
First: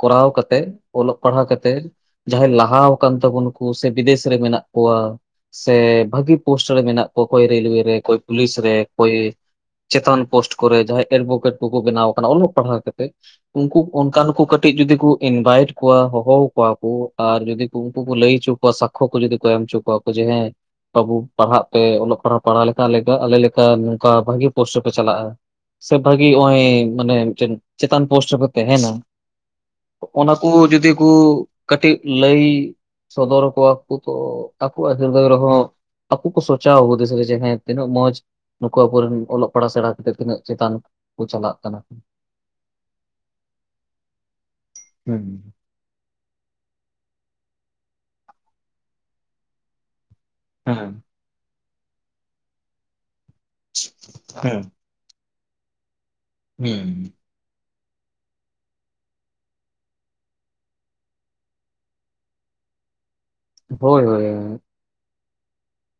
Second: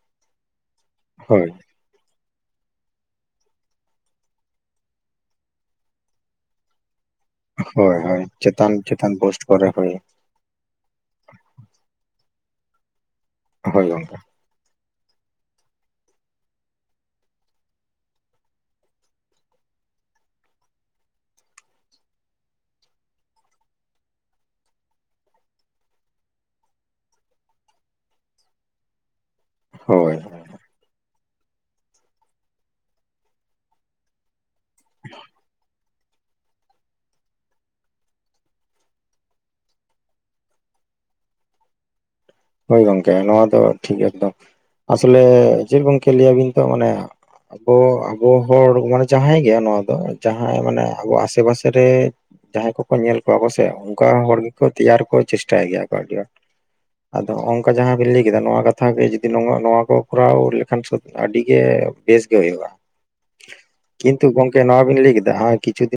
Speaker 2: ᱠᱚᱨᱟᱣ ᱠᱟᱛᱮ ᱚᱞᱚᱜ ᱯᱟᱲᱦᱟᱣ
Speaker 1: ᱦᱳᱭ
Speaker 2: ᱠᱟᱛᱮᱫ ᱡᱟᱦᱟᱸᱭ ᱞᱟᱦᱟ ᱟᱠᱟᱱ ᱛᱟᱵᱚᱱ ᱠᱩ ᱥᱮ ᱵᱤᱫᱮᱥ ᱨᱮ ᱢᱮᱱᱟᱜ ᱠᱚᱣᱟ ᱥᱮ ᱵᱷᱟᱹᱜᱤ ᱯᱚᱥᱴ ᱨᱮ ᱢᱮᱱᱟᱜ ᱚᱠᱚᱭ ᱨᱮᱞᱣᱩ ᱨᱮ
Speaker 1: ᱦᱳᱭ
Speaker 2: ᱚᱠᱚᱭ
Speaker 1: ᱦᱳᱭ
Speaker 2: ᱯᱩᱞᱤᱥ
Speaker 1: ᱪᱮᱛᱟᱱ
Speaker 2: ᱨᱮ
Speaker 1: ᱪᱮᱛᱟᱱ
Speaker 2: ᱚᱠᱚᱭ
Speaker 1: ᱯᱳᱥᱴ ᱠᱚᱨᱮ ᱦᱳᱭ
Speaker 2: ᱪᱮᱛᱟᱱ ᱯᱚᱥᱴ ᱠᱚᱨᱮ ᱡᱟᱦᱟᱸᱭ ᱮᱰᱵᱚᱠᱮᱴ ᱠᱩᱠᱩ ᱵᱮᱱᱟᱣ ᱟᱠᱟᱱᱟ ᱚᱞᱚᱜ ᱯᱟᱲᱦᱟᱣ ᱠᱟᱛᱮᱫ ᱩᱱᱠᱩ
Speaker 1: ᱦᱳᱭ ᱜᱚᱝᱠᱮ
Speaker 2: ᱚᱱᱠᱟᱱ ᱠᱩ ᱠᱟᱹᱴᱤᱡ ᱡᱩᱫᱤ ᱠᱩ ᱤᱱᱵᱷᱟᱭᱤᱴ ᱠᱚᱣᱟ ᱦᱚᱦᱚᱣᱟ ᱠᱚᱣᱟᱠᱩ ᱟᱨ ᱡᱩᱫᱤ ᱩᱱᱠᱩ ᱞᱟᱹᱭ ᱦᱚᱪᱚ ᱠᱩᱣᱟ ᱥᱟᱠᱷᱚ ᱠᱚ ᱡᱩᱫᱤ ᱠᱩ ᱮᱢ ᱦᱚᱪᱚ ᱠᱚᱣᱟᱠᱩ [unintelligible] ᱵᱟᱹᱵᱩ ᱯᱟᱲᱦᱟᱜ ᱯᱮ ᱚᱞᱚᱜ ᱯᱟᱲᱦᱟᱜ ᱯᱟᱲᱦᱟᱣ ᱞᱮᱠᱷᱟᱱ ᱟᱞᱮ ᱞᱮᱠᱟ ᱱᱚᱝᱠᱟ ᱵᱷᱟᱹᱜᱤ ᱯᱳᱥᱴ ᱨᱮᱯᱮ ᱪᱟᱞᱟᱜ-ᱟ᱾ ᱥᱮ ᱵᱷᱟᱹᱜᱤ ᱱᱚᱜ-ᱚᱭ ᱢᱟᱱᱮ ᱢᱤᱫᱴᱮᱱ ᱪᱮᱛᱟᱱ ᱯᱳᱥᱴ ᱨᱮᱯᱮ ᱛᱟᱦᱮᱸᱱᱟ
Speaker 1: ᱦᱳᱭ
Speaker 2: ᱚᱱᱟ᱾ ᱩᱱᱠᱩ ᱡᱩᱫᱤ ᱠᱩ ᱠᱟᱹᱴᱤᱡ ᱞᱟᱹᱭ ᱥᱚᱫᱚᱨ ᱠᱚᱣᱟ ᱠᱚ ᱛᱚᱼᱼ ᱟᱠᱚᱣᱟᱜ ᱫᱤᱞᱫᱟᱜ ᱨᱮᱦᱚᱸ ᱟᱠᱚ ᱠᱩ ᱥᱚᱪᱟᱣ ᱦᱩᱫᱤᱥ ᱨᱮ ᱡᱮ ᱦᱮᱸ ᱛᱤᱱᱟᱹᱜ ᱢᱚᱡᱽᱼᱼ ᱱᱩᱠᱩ ᱟᱵᱚᱨᱮᱱ ᱚᱞᱚᱜ ᱯᱟᱲᱦᱟᱜ ᱥᱮᱬᱟ ᱠᱟᱛᱮ ᱛᱤᱱᱟᱹᱜ ᱪᱮᱛᱟᱱ ᱠᱩ ᱪᱟᱞᱟᱜ ᱠᱟᱱᱟ᱾
Speaker 1: ᱦᱳᱭ ᱜᱚᱝᱠᱮ ᱱᱚᱣᱟ ᱫᱚ ᱴᱷᱤᱠ ᱮᱠᱫᱚᱢ ᱟᱥᱚᱞᱮᱼᱼ
Speaker 2: ᱦᱩᱸ
Speaker 1: ᱪᱮᱫ ᱜᱚᱝᱠᱮ ᱞᱟᱹᱭᱟᱵᱤᱱ ᱛᱚ ᱢᱟᱱᱮ ᱟᱵᱚ ᱟᱵᱚ ᱦᱚᱲ ᱢᱟᱱᱮ ᱡᱟᱦᱟᱸᱭ ᱜᱮ ᱱᱚᱣᱟ ᱫᱚᱼᱼ ᱡᱟᱦᱟᱸᱭ ᱢᱟᱱᱮ
Speaker 2: ᱦᱮᱸ
Speaker 1: ᱟᱵᱚᱣᱟᱜ ᱟᱥᱮ ᱯᱟᱥᱮ ᱨᱮᱼᱼ ᱡᱟᱦᱟᱸᱭ ᱠᱚᱠᱚ ᱧᱮᱞ ᱠᱚᱣᱟ ᱠᱚᱥᱮ ᱚᱝᱠᱟ ᱦᱚᱲ ᱜᱮᱠᱚ ᱛᱮᱭᱟᱨ ᱠᱚ ᱪᱮᱥᱴᱟᱭ ᱜᱮᱭᱟ ᱟᱹᱰᱤ ᱟᱸᱴᱼᱼ
Speaker 2: ᱦᱩᱸ
Speaker 1: ᱟᱫᱚ ᱱᱚᱝᱠᱟ ᱡᱟᱦᱟᱸ ᱵᱤᱱ ᱞᱟᱹᱭ ᱠᱮᱫᱟ ᱱᱚᱣᱟ ᱠᱟᱛᱷᱟ ᱜᱮ ᱡᱩᱫᱤ ᱱᱚᱣᱟ ᱠᱚ ᱠᱚᱨᱟᱣ ᱞᱮᱠᱷᱟᱱ ᱥᱚᱛ ᱟᱹᱰᱤᱜᱮᱼᱼ ᱵᱮᱥ ᱜᱮ ᱦᱩᱭᱩᱜ-ᱟ
Speaker 2: ᱦᱳᱭ
Speaker 1: ᱠᱤᱱᱛᱩ
Speaker 2: ᱦᱳᱭ
Speaker 1: ᱜᱚᱝᱠᱮ ᱱᱚᱣᱟ ᱵᱤᱱ ᱞᱟᱹᱭ ᱠᱮᱫᱟ ᱱᱚᱜ-ᱚᱭ ᱠᱤᱪᱷᱩ ᱫᱤᱱᱼᱼ